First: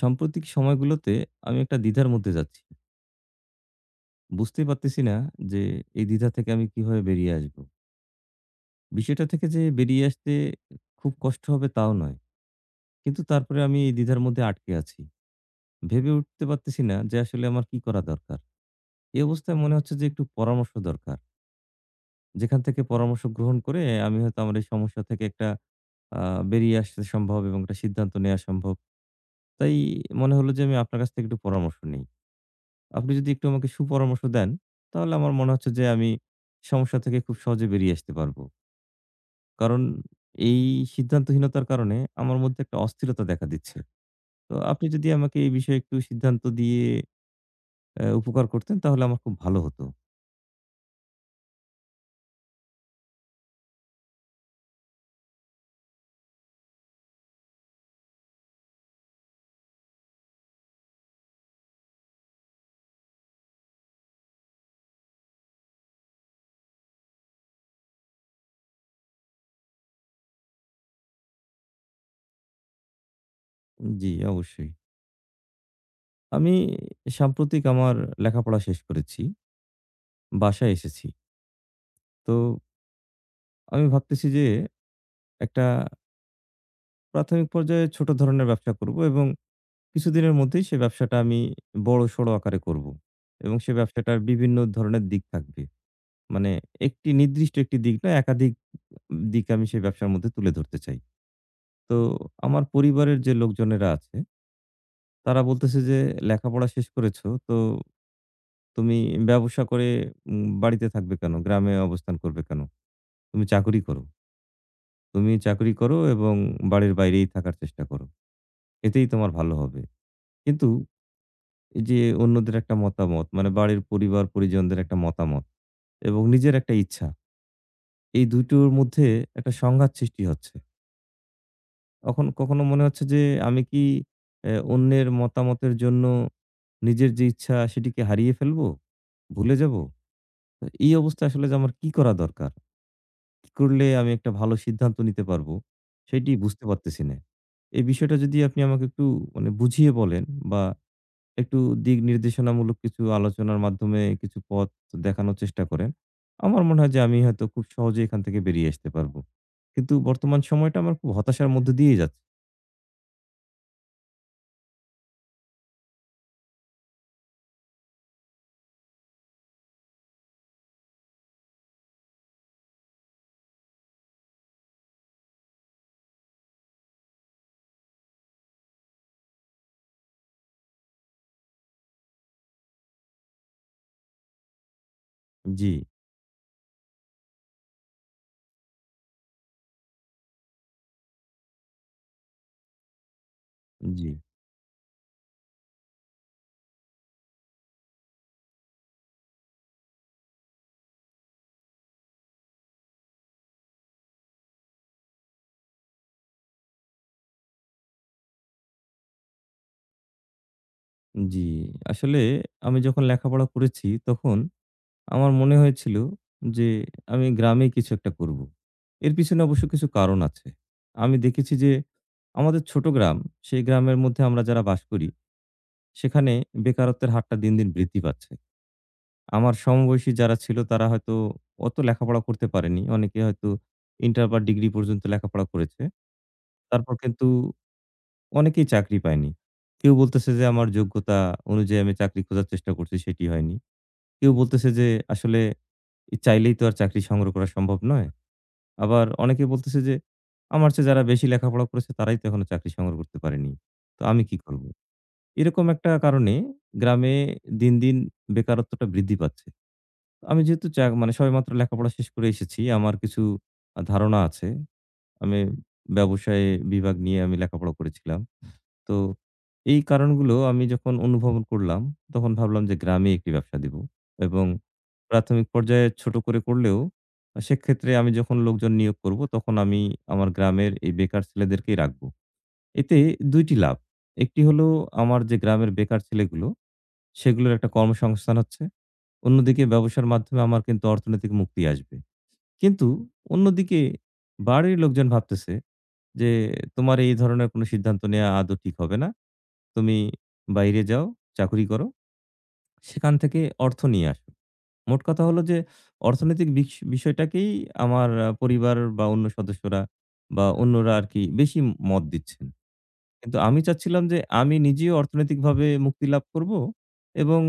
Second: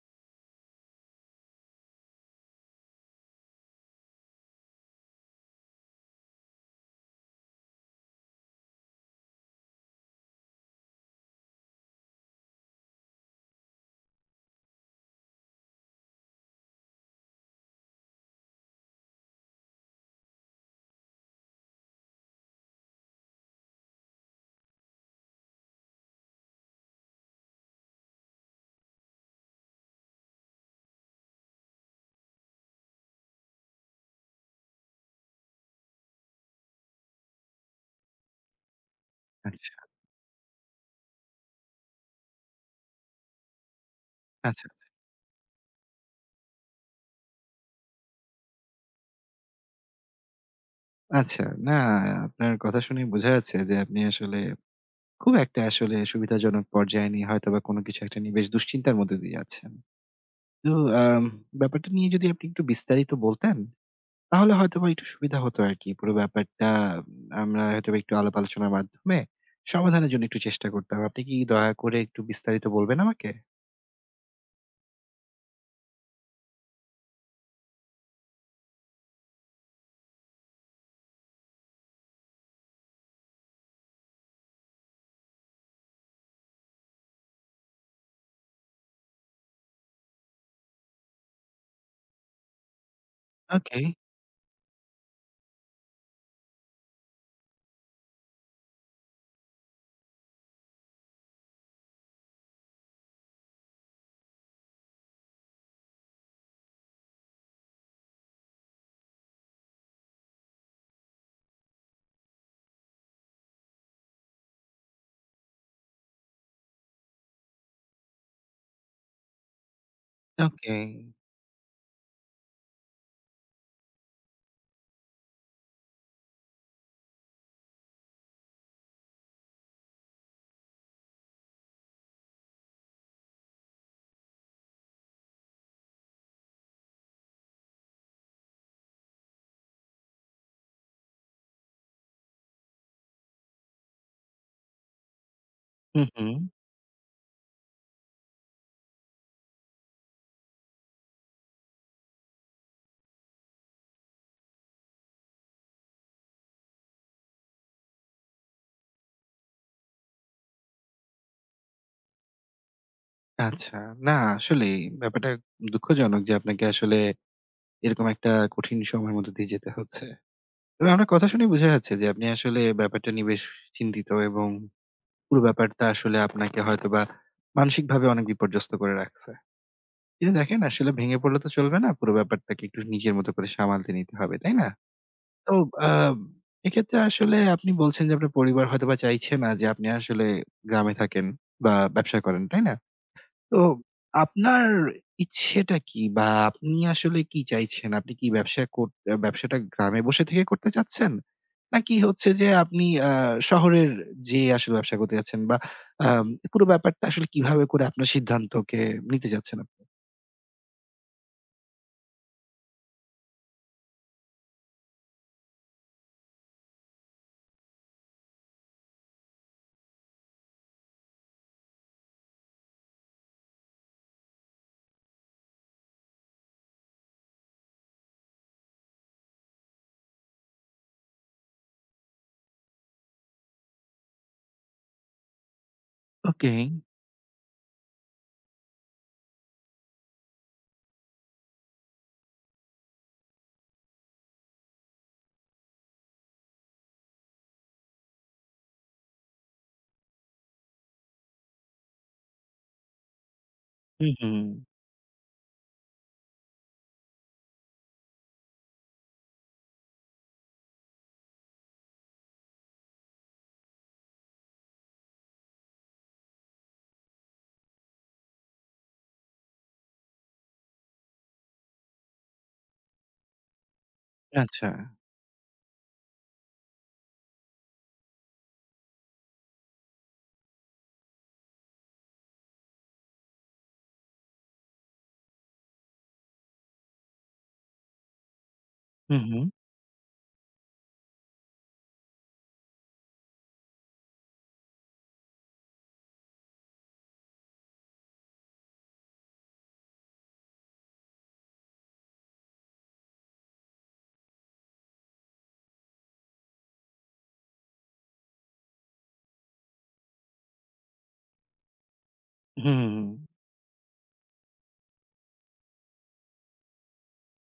সাম্প্রতিক সময়গুলোতে আমি একটা দ্বিধার মধ্যে যাচ্ছি। বুঝতেই পারতেছি না যে এই দ্বিধা থেকে আমি কিভাবে বেরিয়ে আসবো? বিষয়টা থেকে যে বেরিয়ে আসতে খুব কষ্ট হবে তাও নয়। কিন্তু তারপরে আমি এই দ্বিধার মধ্যে আটকে আছি। ভেবে উঠতে পারতেছি না যে আসলে আমার কি করা দরকার? এই অবস্থায় মনে হচ্ছে যে একটু পরামর্শ দরকার। যেখান থেকে পরামর্শ গ্রহণ করে আমি হয়তো আমার এই সমস্যা থেকে একটা আ বেরিয়ে আসা সম্ভব এবং একটা সিদ্ধান্ত নেয়া সম্ভব। তাই মনে হলো যে আমি আপনার কাছ থেকে একটু পরামর্শ নিই। আপনি যদি একটু আমাকে সুপরামর্শ দেন, তাহলে আমার মনে হচ্ছে যে আমি সমস্যা থেকে খুব সহজে বেরিয়ে আসতে পারবো। আচ্ছা, কারণ এই সিদ্ধান্তহীনতার কারণে আমার মধ্যে একটা অস্থিরতা দেখা দিচ্ছে। তো আচ্ছা, আপনি আচ্ছা। যদি আমাকে এই বিষয়ে একটু সিদ্ধান্ত দিয়ে উপকার করতেন তাহলে আমার খুব ভালো হতো। আচ্ছা, না আপনার কথা শুনে বোঝা যাচ্ছে যে আপনি আসলে খুব একটা আসলে সুবিধাজনক পর্যায়ে নিয়ে হয়তোবা কোনো কিছু একটা নিয়ে বেশ দুশ্চিন্তার মধ্যে দিয়ে যাচ্ছেন। তো আম ব্যাপারটা নিয়ে যদি আপনি একটু বিস্তারিত বলতেন, তাহলে হয়তোবা একটু সুবিধা হতো আরকি। পুরো ব্যাপারটা আমরা হয়তোবা একটু আলাপ আলোচনার মাধ্যমে সমাধানের জন্য একটু চেষ্টা করতাম। আপনি কি দয়া করে একটু বিস্তারিত বলবেন আমাকে? জি, অবশ্যই। আমি সাম্প্রতিক আমার লেখাপড়া শেষ করেছি। বাসায় এসেছি। তো আমি ভাবতেছি যে একটা প্রাথমিক পর্যায়ে ছোট ধরনের ব্যবসা করব এবং কিছুদিনের মধ্যেই সে ব্যবসাটা আমি বড়সড় আকারে করব। এবং সে ওকে, ব্যবসাটার বিভিন্ন ধরনের দিক থাকবে। মানে একটি নির্দিষ্ট একটি দিক না একাধিক দিক আমি সেই ব্যবসার মধ্যে তুলে ধরতে চাই। তো আমার পরিবারের যে লোকজনেরা আছে তারা বলতেছে যে, "লেখাপড়া শেষ করেছো তো তুমি ব্যবসা করে বাড়িতে থাকবে কেন? গ্রামে অবস্থান করবে কেন? তুমি চাকুরি করো। তুমি চাকুরি করো এবং বাড়ির বাইরেই থাকার চেষ্টা করো। এতেই তোমার ভালো হবে।" কিন্তু ওকে। এই যে অন্যদের একটা মতামত মানে বাড়ির পরিবার পরিজনদের একটা মতামত এবং নিজের একটা ইচ্ছা এই দুটোর মধ্যে একটা সংঘাত সৃষ্টি হচ্ছে তখন কখনো মনে হচ্ছে যে আমি কি অন্যের মতামতের জন্য নিজের যে ইচ্ছা সেটিকে হারিয়ে ফেলবো ভুলে যাব তো এই অবস্থা আসলে যে আমার কি করা দরকার কি করলে আমি একটা ভালো সিদ্ধান্ত নিতে পারবো হুম, সেটি হুম। বুঝতে পারতেছি না এই বিষয়টা যদি আপনি আমাকে একটু মানে বুঝিয়ে বলেন বা একটু দিক নির্দেশনামূলক কিছু আলোচনার মাধ্যমে কিছু পথ দেখানোর চেষ্টা করেন। আমার মনে হয় যে আমি হয়তো খুব সহজেই এখান থেকে বেরিয়ে আসতে পারবো। কিন্তু বর্তমান সময়টা আমার খুব হতাশার মধ্য দিয়েই যাচ্ছে। আচ্ছা। না আসলেই ব্যাপারটা দুঃখজনক যে আপনাকে আসলে এরকম একটা কঠিন সময়ের মধ্য দিয়ে যেতে হচ্ছে। তবে আপনার কথা শুনে বোঝা যাচ্ছে যে আপনি আসলে ব্যাপারটা নিয়ে বেশ চিন্তিত এবং পুরো ব্যাপারটা আসলে আপনাকে হয়তোবা মানসিকভাবে অনেক বিপর্যস্ত করে রাখছে। কিন্তু দেখেন আসলে ভেঙে পড়লে তো চলবে না। পুরো ব্যাপারটাকে একটু নিজের মতো করে সামালতে নিতে হবে, তাই না? তো জি, আ এক্ষেত্রে আসলে আপনি বলছেন যে আপনার পরিবার হয়তোবা চাইছে না যে আপনি আসলে গ্রামে থাকেন বা ব্যবসা করেন, তাই না? তো জি, আপনার ইচ্ছেটা কি? বা আপনি আসলে কি চাইছেন? আপনি কি ব্যবসা কর ব্যবসাটা গ্রামে বসে থেকে করতে চাচ্ছেন? নাকি হচ্ছে যে আপনি শহরের যেয়ে আসলে ব্যবসা করতে চাচ্ছেন? বা আম পুরো ব্যাপারটা আসলে কিভাবে করে আপনার সিদ্ধান্তকে নিতে চাচ্ছেন আপনি? জি। আসলে আমি যখন লেখাপড়া করেছি তখন আমার মনে হয়েছিল যে আমি গ্রামেই কিছু একটা করব। এর পিছনে অবশ্য কিছু কারণ আছে। আমি দেখেছি যে আমাদের ছোট গ্রাম, সেই গ্রামের মধ্যে আমরা যারা বাস করি সেখানে বেকারত্বের হারটা দিন, দিন বৃদ্ধি পাচ্ছে। আমার সমবয়সী যারা ছিল তারা হয়তো অত লেখাপড়া করতে পারেনি। অনেকে হয়তো ইন্টার বা ডিগ্রি পর্যন্ত লেখাপড়া করেছে। ওকে। তারপর কিন্তু অনেকেই চাকরি পায়নি। কেউ বলতেছে যে আমার যোগ্যতা অনুযায়ী আমি চাকরি খোঁজার চেষ্টা করছি সেটি হয়নি। কেউ বলতেছে যে আসলে চাইলেই তো আর চাকরি সংগ্রহ করা সম্ভব নয়। আবার অনেকে বলতেছে যে আমার চেয়ে যারা বেশি লেখাপড়া করেছে তারাই তো এখনো চাকরি সংগ্রহ করতে পারেনি। তো হুম, আমি হুম। কি করব? এরকম একটা কারণে গ্রামে দিন, দিন বেকারত্বটা বৃদ্ধি পাচ্ছে। আমি যেহেতু মানে সবেমাত্র লেখাপড়া শেষ করে এসেছি। আমার কিছু ধারণা আছে। আমি ব্যবসায় বিভাগ নিয়ে আমি লেখাপড়া করেছিলাম। তো এই কারণগুলো আমি যখন অনুভবন করলাম, তখন ভাবলাম যে গ্রামে একটি ব্যবসা দিব এবং আচ্ছা। প্রাথমিক পর্যায়ে ছোট করে করলেও সেক্ষেত্রে আমি যখন লোকজন নিয়োগ করব, তখন আমি আমার গ্রামের এই বেকার ছেলেদেরকেই রাখবো। এতে ২ টি লাভ। একটি হলো আমার যে গ্রামের বেকার ছেলেগুলো, সেগুলোর একটা কর্মসংস্থান হচ্ছে। হুম, হুম। অন্যদিকে ব্যবসার মাধ্যমে আমার কিন্তু অর্থনৈতিক মুক্তি আসবে। কিন্তু অন্যদিকে বাড়ির লোকজন ভাবতেছে যে, "তোমার এই ধরনের কোনো সিদ্ধান্ত নেয়া আদৌ ঠিক হবে না। তুমি বাইরে যাও, চাকুরি করো। সেখান থেকে অর্থ নিয়ে আসো।" মোট কথা হলো যে অর্থনৈতিক বিষয়টাকেই আমার পরিবার বা অন্য সদস্যরা বা অন্যরা আরকি বেশি মত দিচ্ছেন। হুম, কিন্তু আমি চাচ্ছিলাম যে আমি নিজেও অর্থনৈতিকভাবে মুক্তি লাভ করব এবং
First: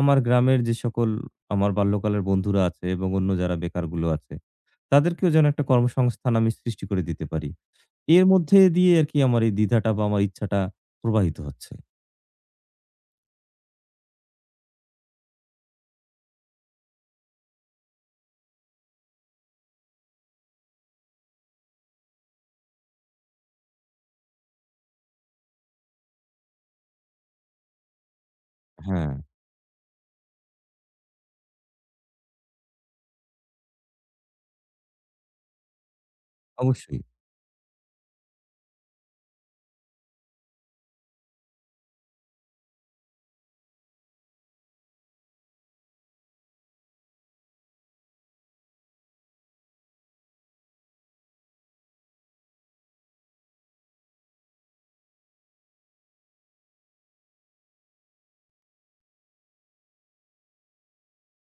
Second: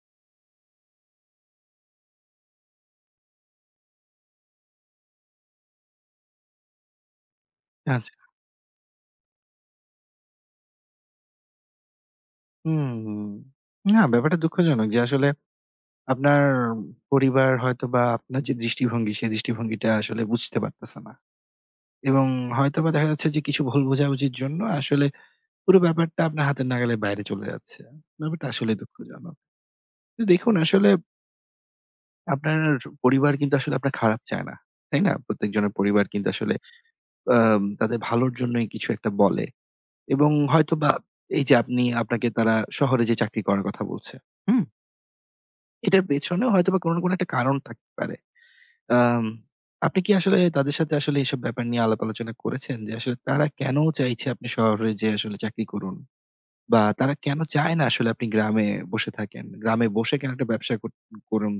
আমার গ্রামের যে সকল আমার বাল্যকালের বন্ধুরা আছে এবং অন্য যারা বেকারগুলো আছে তাদেরকেও যেন একটা কর্মসংস্থান আমি সৃষ্টি করে দিতে পারি। আচ্ছা। এর মধ্যে দিয়ে আরকি আমার এই দ্বিধাটা বা আমার ইচ্ছাটা প্রবাহিত হচ্ছে। হুম। না ব্যাপারটা দুঃখজনক যে আসলে আপনার পরিবার হয়তোবা আপনার যে দৃষ্টিভঙ্গি, সেই দৃষ্টিভঙ্গিটা আসলে বুঝতে পারতেছে না। এবং হয়তোবা দেখা যাচ্ছে যে কিছু ভুল বোঝাবুঝির জন্য আসলে পুরো ব্যাপারটা আপনার হাতের নাগালের বাইরে চলে যাচ্ছে। ব্যাপারটা আসলেই হ্যাঁ। দুঃখজনক। তো দেখুন আসলে আপনার পরিবার কিন্তু আসলে আপনার খারাপ চায় না। তাই না? প্রত্যেকজনের পরিবার কিন্তু আসলে অবশ্যই। তাদের ভালোর জন্যই কিছু একটা বলে এবং হয়তোবা এই যে আপনি আপনাকে তারা শহরে যে চাকরি করার কথা বলছে, হুম? এটার পেছনেও হয়তোবা কোন না কোন একটা কারণ থাকতে পারে। আম আপনি কি আসলে তাদের সাথে আসলে এসব ব্যাপার নিয়ে আলাপ আলোচনা করেছেন? যে আসলে তারা কেন চাইছে আপনি শহরে যেয়ে আসলে চাকরি করুন? বা তারা কেন চায় না আসলে আপনি গ্রামে বসে থাকেন? গ্রামে বসে কেন একটা ব্যবসা কর করুন?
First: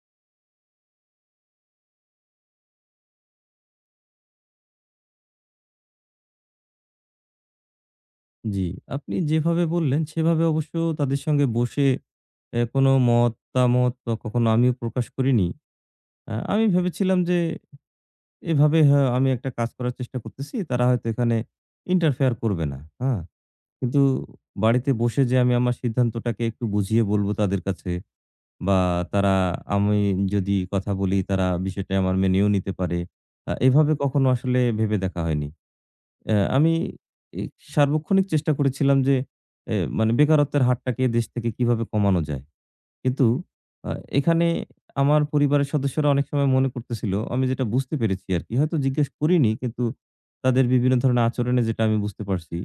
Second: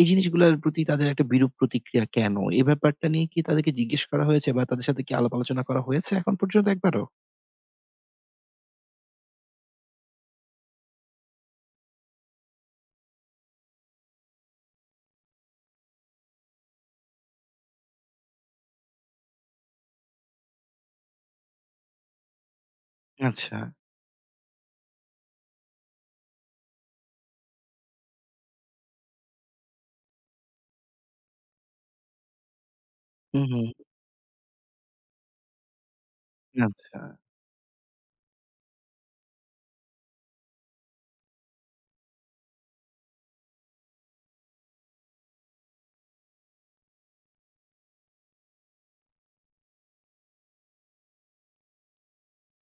এই জিনিসগুলার প্রতি তাদের একটা বিরূপ প্রতিক্রিয়া কেন? এই ব্যাপারটা নিয়ে কি তাদেরকে জিজ্ঞেস করা হয়েছে বা তাদের সাথে কি আলাপ আলোচনা করা হয়েছে এখন পর্যন্ত একবারও? জি, আপনি যেভাবে বললেন সেভাবে অবশ্য তাদের সঙ্গে বসে এ কোনো মতামত বা কখনো আমিও প্রকাশ করিনি। আমি ভেবেছিলাম যে এভাবে হ্যাঁ, আমি একটা কাজ করার চেষ্টা করতেছি। তারা হয়তো এখানে ইন্টারফেয়ার করবে না। হ্যাঁ? আচ্ছা। কিন্তু বাড়িতে বসে যে আমি আমার সিদ্ধান্তটাকে একটু বুঝিয়ে বলব তাদের কাছে বা তারা আমি যদি কথা বলি তারা বিষয়টা আমার মেনেও নিতে পারে। হুম, হুম। এভাবে কখনো আসলে ভেবে দেখা হয়নি। আমি আচ্ছা। এ সার্বক্ষণিক চেষ্টা করেছিলাম যে, এ মানে বেকারত্বের হারটাকে দেশ থেকে কিভাবে কমানো যায়? কিন্তু আ এখানে আমার পরিবারের সদস্যরা অনেক সময় মনে করতেছিল, আমি যেটা বুঝতে পেরেছি আরকি। হয়তো জিজ্ঞেস করিনি কিন্তু তাদের বিভিন্ন ধরনের আচরণে যেটা আমি বুঝতে পারছি।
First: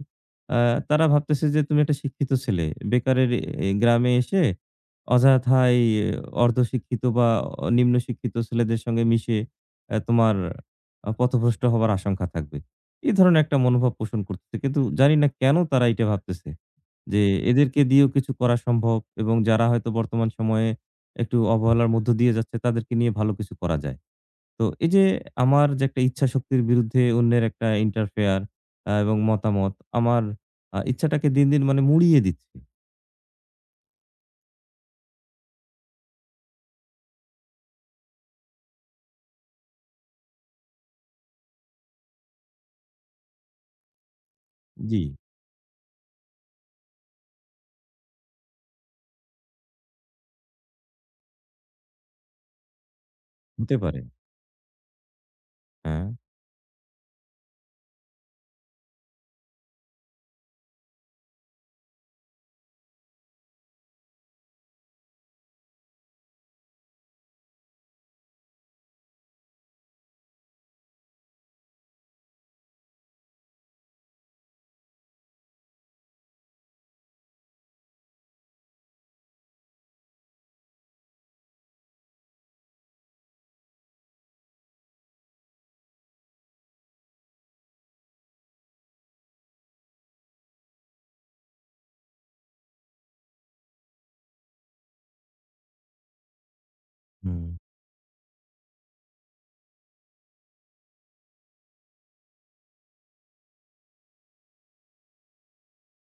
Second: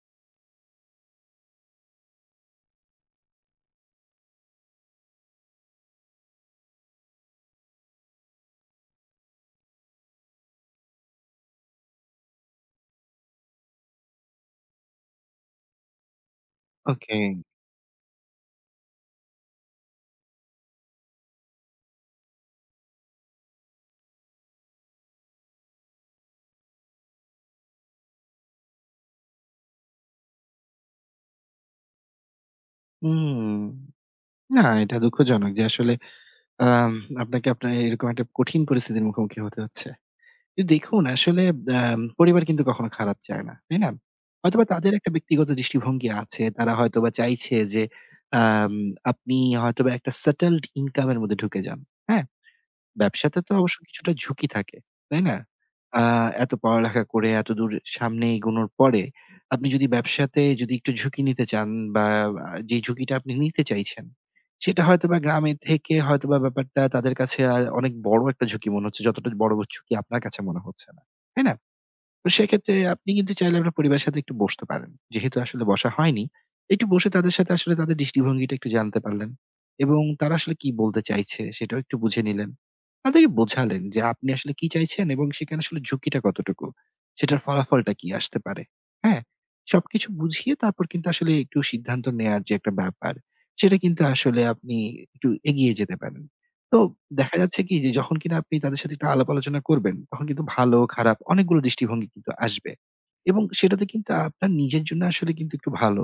আ তারা ভাবতেছে যে তুমি একটা শিক্ষিত ছেলে। বেকারের এ গ্রামে এসে অযথাই অর্ধশিক্ষিত বা নিম্ন শিক্ষিত ছেলেদের সঙ্গে মিশে তোমার পথভ্রষ্ট হবার আশঙ্কা থাকবে। এই ধরনের একটা মনোভাব পোষণ করতেছে। কিন্তু জানি না কেন তারা এইটা ভাবতেছে। ওকে। যে এদেরকে দিয়েও কিছু করা সম্ভব এবং যারা হয়তো বর্তমান সময়ে একটু অবহেলার মধ্য দিয়ে যাচ্ছে তাদেরকে নিয়ে ভালো কিছু করা যায়। তো এই যে আমার যে একটা ইচ্ছা শক্তির বিরুদ্ধে অন্যের একটা ইন্টারফেয়ার এবং মতামত আমার ইচ্ছাটাকে দিন, দিন মানে মুড়িয়ে দিচ্ছে। হুম। না এটা দুঃখজনক যে আসলে আম আপনাকে আপনার এরকম একটা কঠিন পরিস্থিতির মুখোমুখি হতে হচ্ছে। তো দেখুন আসলে পরিবার কিন্তু কখনো খারাপ চায় না। তাই না? হয়তোবা তাদের জি, একটা ব্যক্তিগত দৃষ্টিভঙ্গি আছে। তারা হয়তোবা চাইছে যে আম আপনি হয়তোবা একটা সেটেলড ইনকাম এর মধ্যে ঢুকে যান। হ্যাঁ? ব্যবসাতে তো হতে অবশ্য পারে। কিছুটা ঝুঁকি থাকে, তাই না? আ হ্যাঁ, এত পড়ালেখা করে এতদূর সামনে এগোনোর পরে আপনি যদি ব্যবসাতে যদি একটু ঝুঁকি নিতে চান বা যে ঝুঁকিটা আপনি নিতে চাইছেন, সেটা হয়তোবা গ্রামে থেকে হয়তোবা ব্যাপারটা তাদের কাছে অনেক বড় একটা ঝুঁকি মনে হচ্ছে যতটা বড় ঝুঁকি আপনার কাছে মনে হচ্ছে না। তাই না? তো সেক্ষেত্রে আপনি কিন্তু চাইলে আপনার পরিবারের সাথে একটু বসতে পারেন। যেহেতু আসলে বসা হয়নি, একটু বসে তাদের সাথে আসলে তাদের দৃষ্টিভঙ্গিটা একটু জানতে পারলেন এবং তারা আসলে কি বলতে চাইছে সেটাও একটু বুঝে নিলেন। তাদেরকে বোঝালেন যে আপনি আসলে কি চাইছেন এবং সেখানে আসলে ঝুঁকিটা কতটুকু, সেটার ফলাফলটা কি আসতে পারে। হ্যাঁ? সবকিছু বুঝিয়ে তারপর কিন্তু আসলে একটু সিদ্ধান্ত নেয়ার যে একটা ব্যাপার, সেটা কিন্তু আসলে আপনি একটু এগিয়ে যেতে পারেন। তো দেখা হুম। যাচ্ছে কি যে যখন কিনা আপনি তাদের সাথে একটা আলাপ আলোচনা করবেন, তখন কিন্তু ভালো খারাপ অনেকগুলো দৃষ্টিভঙ্গি কিন্তু আসবে। এবং সেটাতে কিন্তু আপনার নিজের জন্য আসলে কিন্তু একটু ভালো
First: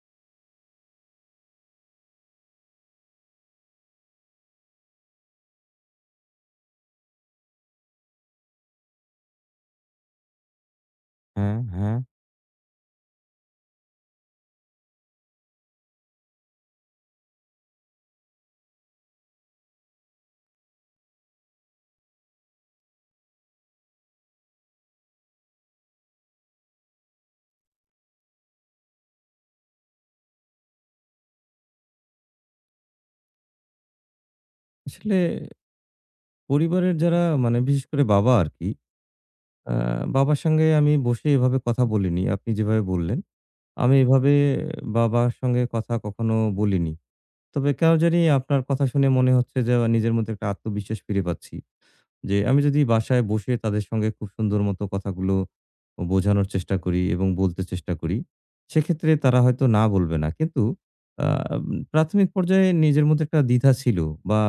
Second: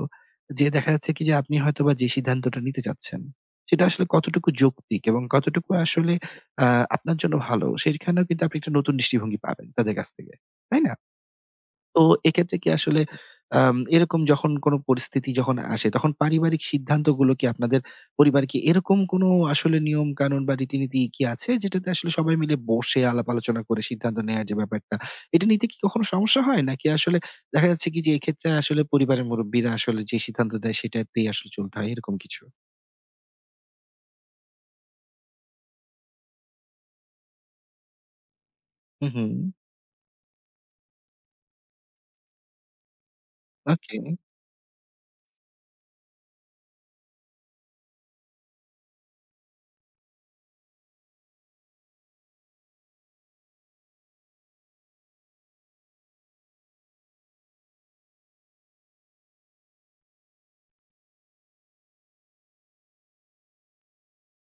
যে দেখা যাচ্ছে কি যে আপনি হয়তোবা যে সিদ্ধান্তটা নিতে চাচ্ছেন, সেটা আসলে কতটুকু যৌক্তিক এবং কতটুকু আসলে আ আপনার জন্য ভালো সেখানেও কিন্তু আপনি একটা নতুন দৃষ্টিভঙ্গি পাবেন তাদের কাছ থেকে। তাই না? হ্যাঁ, হ্যাঁ। তো এক্ষেত্রে কি আসলে এরকম যখন কোনো পরিস্থিতি যখন আসে, তখন পারিবারিক সিদ্ধান্তগুলো কি আপনাদের পরিবার কি এরকম কোনো আসলে নিয়মকানুন বা রীতিনীতি কি আছে, যেটাতে আসলে সবাই মিলে বসে আলাপ আলোচনা করে সিদ্ধান্ত নেয়ার যে ব্যাপারটা, এটা নিতে কি কখনো সমস্যা হয়? নাকি আসলে দেখা যাচ্ছে কি যে এক্ষেত্রে আসলে পরিবারের মুরুব্বিরা আসলে যে সিদ্ধান্ত দেয় সেটাতেই আসলে চলতে হয়, এরকম কিছু? আসলে পরিবারের যারা মানে বিশেষ করে বাবা আরকি। হুম, হুম। আ বাবার সঙ্গে আমি বসে এভাবে কথা বলিনি। আপনি যেভাবে বললেন। আমি ওকে। এভাবে বাবার সঙ্গে কথা কখনো বলিনি। তবে কেন জানি আপনার কথা শুনে মনে হচ্ছে যে, নিজের মধ্যে একটা আত্মবিশ্বাস ফিরে পাচ্ছি। যে আমি যদি বাসায় বসে তাদের সঙ্গে খুব সুন্দর মতো কথাগুলো বোঝানোর চেষ্টা করি এবং বলতে চেষ্টা করি, সেক্ষেত্রে তারা হয়তো না বলবে না। কিন্তু আ প্রাথমিক পর্যায়ে নিজের মধ্যে একটা দ্বিধা ছিল বা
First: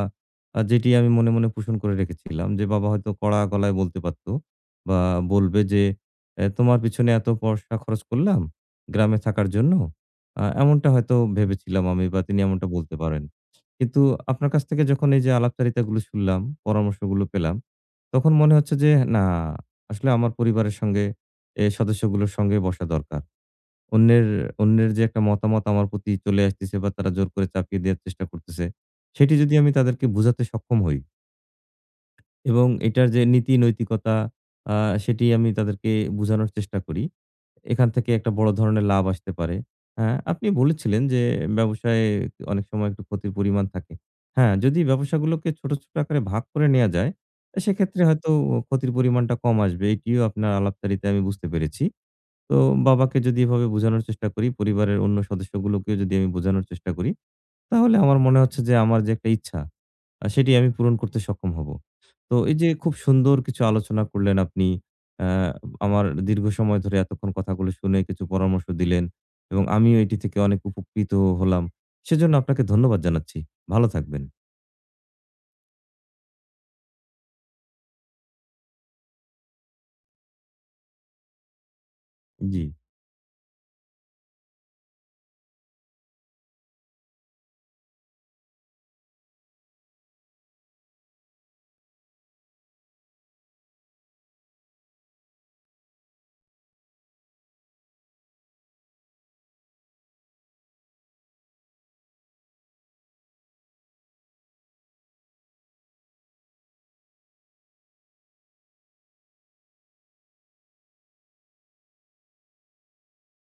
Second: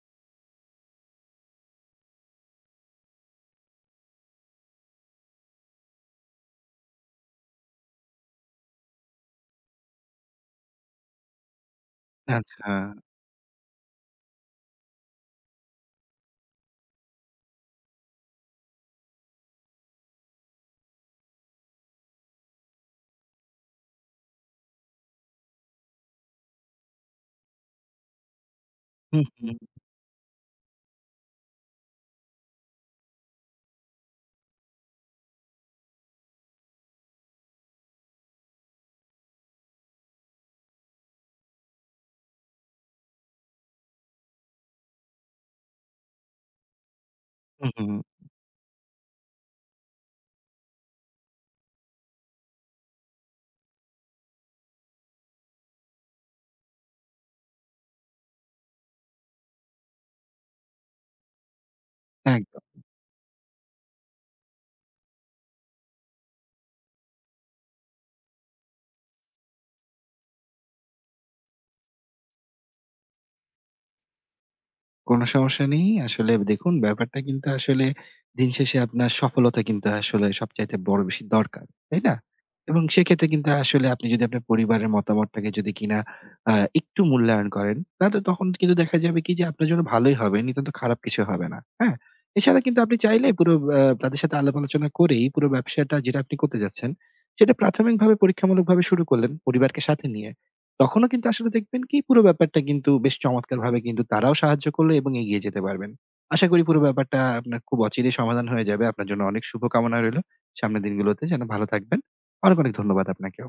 যেটি আমি মনে, মনে পোষণ করে রেখেছিলাম যে বাবা হয়তো কড়া গলায় বলতে পারত বা বলবে যে, "এ তোমার পিছনে এত পয়সা খরচ করলাম গ্রামে থাকার জন্য।" এমনটা হয়তো ভেবেছিলাম আমি বা তিনি এমনটা আচ্ছা। বলতে পারেন। কিন্তু আপনার কাছ থেকে যখন এই যে আলাপচারিতাগুলো শুনলাম, পরামর্শগুলো পেলাম তখন মনে হচ্ছে যে না, আসলে আমার পরিবারের সঙ্গে এ সদস্যগুলোর সঙ্গে বসা দরকার। অন্যের অন্যের যে একটা মতামত আমার প্রতি চলে আসতেছে বা তারা জোর করে চাপিয়ে দেওয়ার চেষ্টা করতেছে, হুম, সেটি যদি হুম। আমি তাদেরকে বুঝাতে সক্ষম হই এবং এটার যে নীতি নৈতিকতা আ সেটি আমি তাদেরকে বুঝানোর চেষ্টা করি। এখান থেকে একটা বড় ধরনের লাভ আসতে পারে। হ্যাঁ, আপনি বলেছিলেন যে ব্যবসায় অনেক সময় একটু ক্ষতির পরিমাণ থাকে। হ্যাঁ, যদি ব্যবসাগুলোকে ছোট, ছোট আকারে ভাগ করে নেয়া যায়, হুম, হুম। সেক্ষেত্রে হয়তো ক্ষতির পরিমাণটা কম আসবে। এটিও আপনার আলাপচারিতায় আমি বুঝতে পেরেছি। তো বাবাকে যদি এভাবে বোঝানোর চেষ্টা করি, পরিবারের অন্য সদস্যগুলোকেও যদি আমি বোঝানোর চেষ্টা করি, তাহলে আমার মনে হচ্ছে যে আমার যে একটা ইচ্ছা সেটি আমি পূরণ করতে সক্ষম হব। তো এই একদম। যে খুব সুন্দর কিছু আলোচনা করলেন আপনি। আ আমার দীর্ঘ সময় ধরে এতক্ষণ কথাগুলো শুনে কিছু পরামর্শ দিলেন এবং আমিও এটি থেকে অনেক উপকৃত হলাম। সেজন্য আপনাকে ধন্যবাদ জানাচ্ছি। ভালো থাকবেন। কোনো সমস্যা নেই। আসলে দেখুন ব্যাপারটা কিন্তু আসলে দিন শেষে আপনার সফলতা কিন্তু আসলে সবচাইতে বড় বেশি দরকার। তাই না? জি। এবং সেক্ষেত্রে কিন্তু আসলে আপনি যদি আপনার পরিবারের মতামতটাকে যদি কিনা আ একটু মূল্যায়ন করেন, তাহলে তখন কিন্তু দেখা যাবে কি যে আপনার জন্য ভালোই হবে, নিতান্ত খারাপ কিছু হবে না। হ্যাঁ? এছাড়া কিন্তু আপনি চাইলে পুরো তাদের সাথে আলাপ আলোচনা করেই পুরো ব্যবসাটা যেটা আপনি করতে যাচ্ছেন, সেটা প্রাথমিকভাবে পরীক্ষামূলকভাবে শুরু করলেন পরিবারকে সাথে নিয়ে। তখনও কিন্তু আসলে দেখবেন কি পুরো ব্যাপারটা কিন্তু বেশ চমৎকারভাবে কিন্তু তারাও সাহায্য করলো এবং এগিয়ে যেতে পারবেন। আশা করি পুরো ব্যাপারটা আপনার খুব অচিরেই সমাধান হয়ে যাবে। আপনার জন্য অনেক শুভকামনা রইলো। সামনের দিনগুলোতে যেন ভালো থাকবেন। অনেক, অনেক ধন্যবাদ আপনাকেও।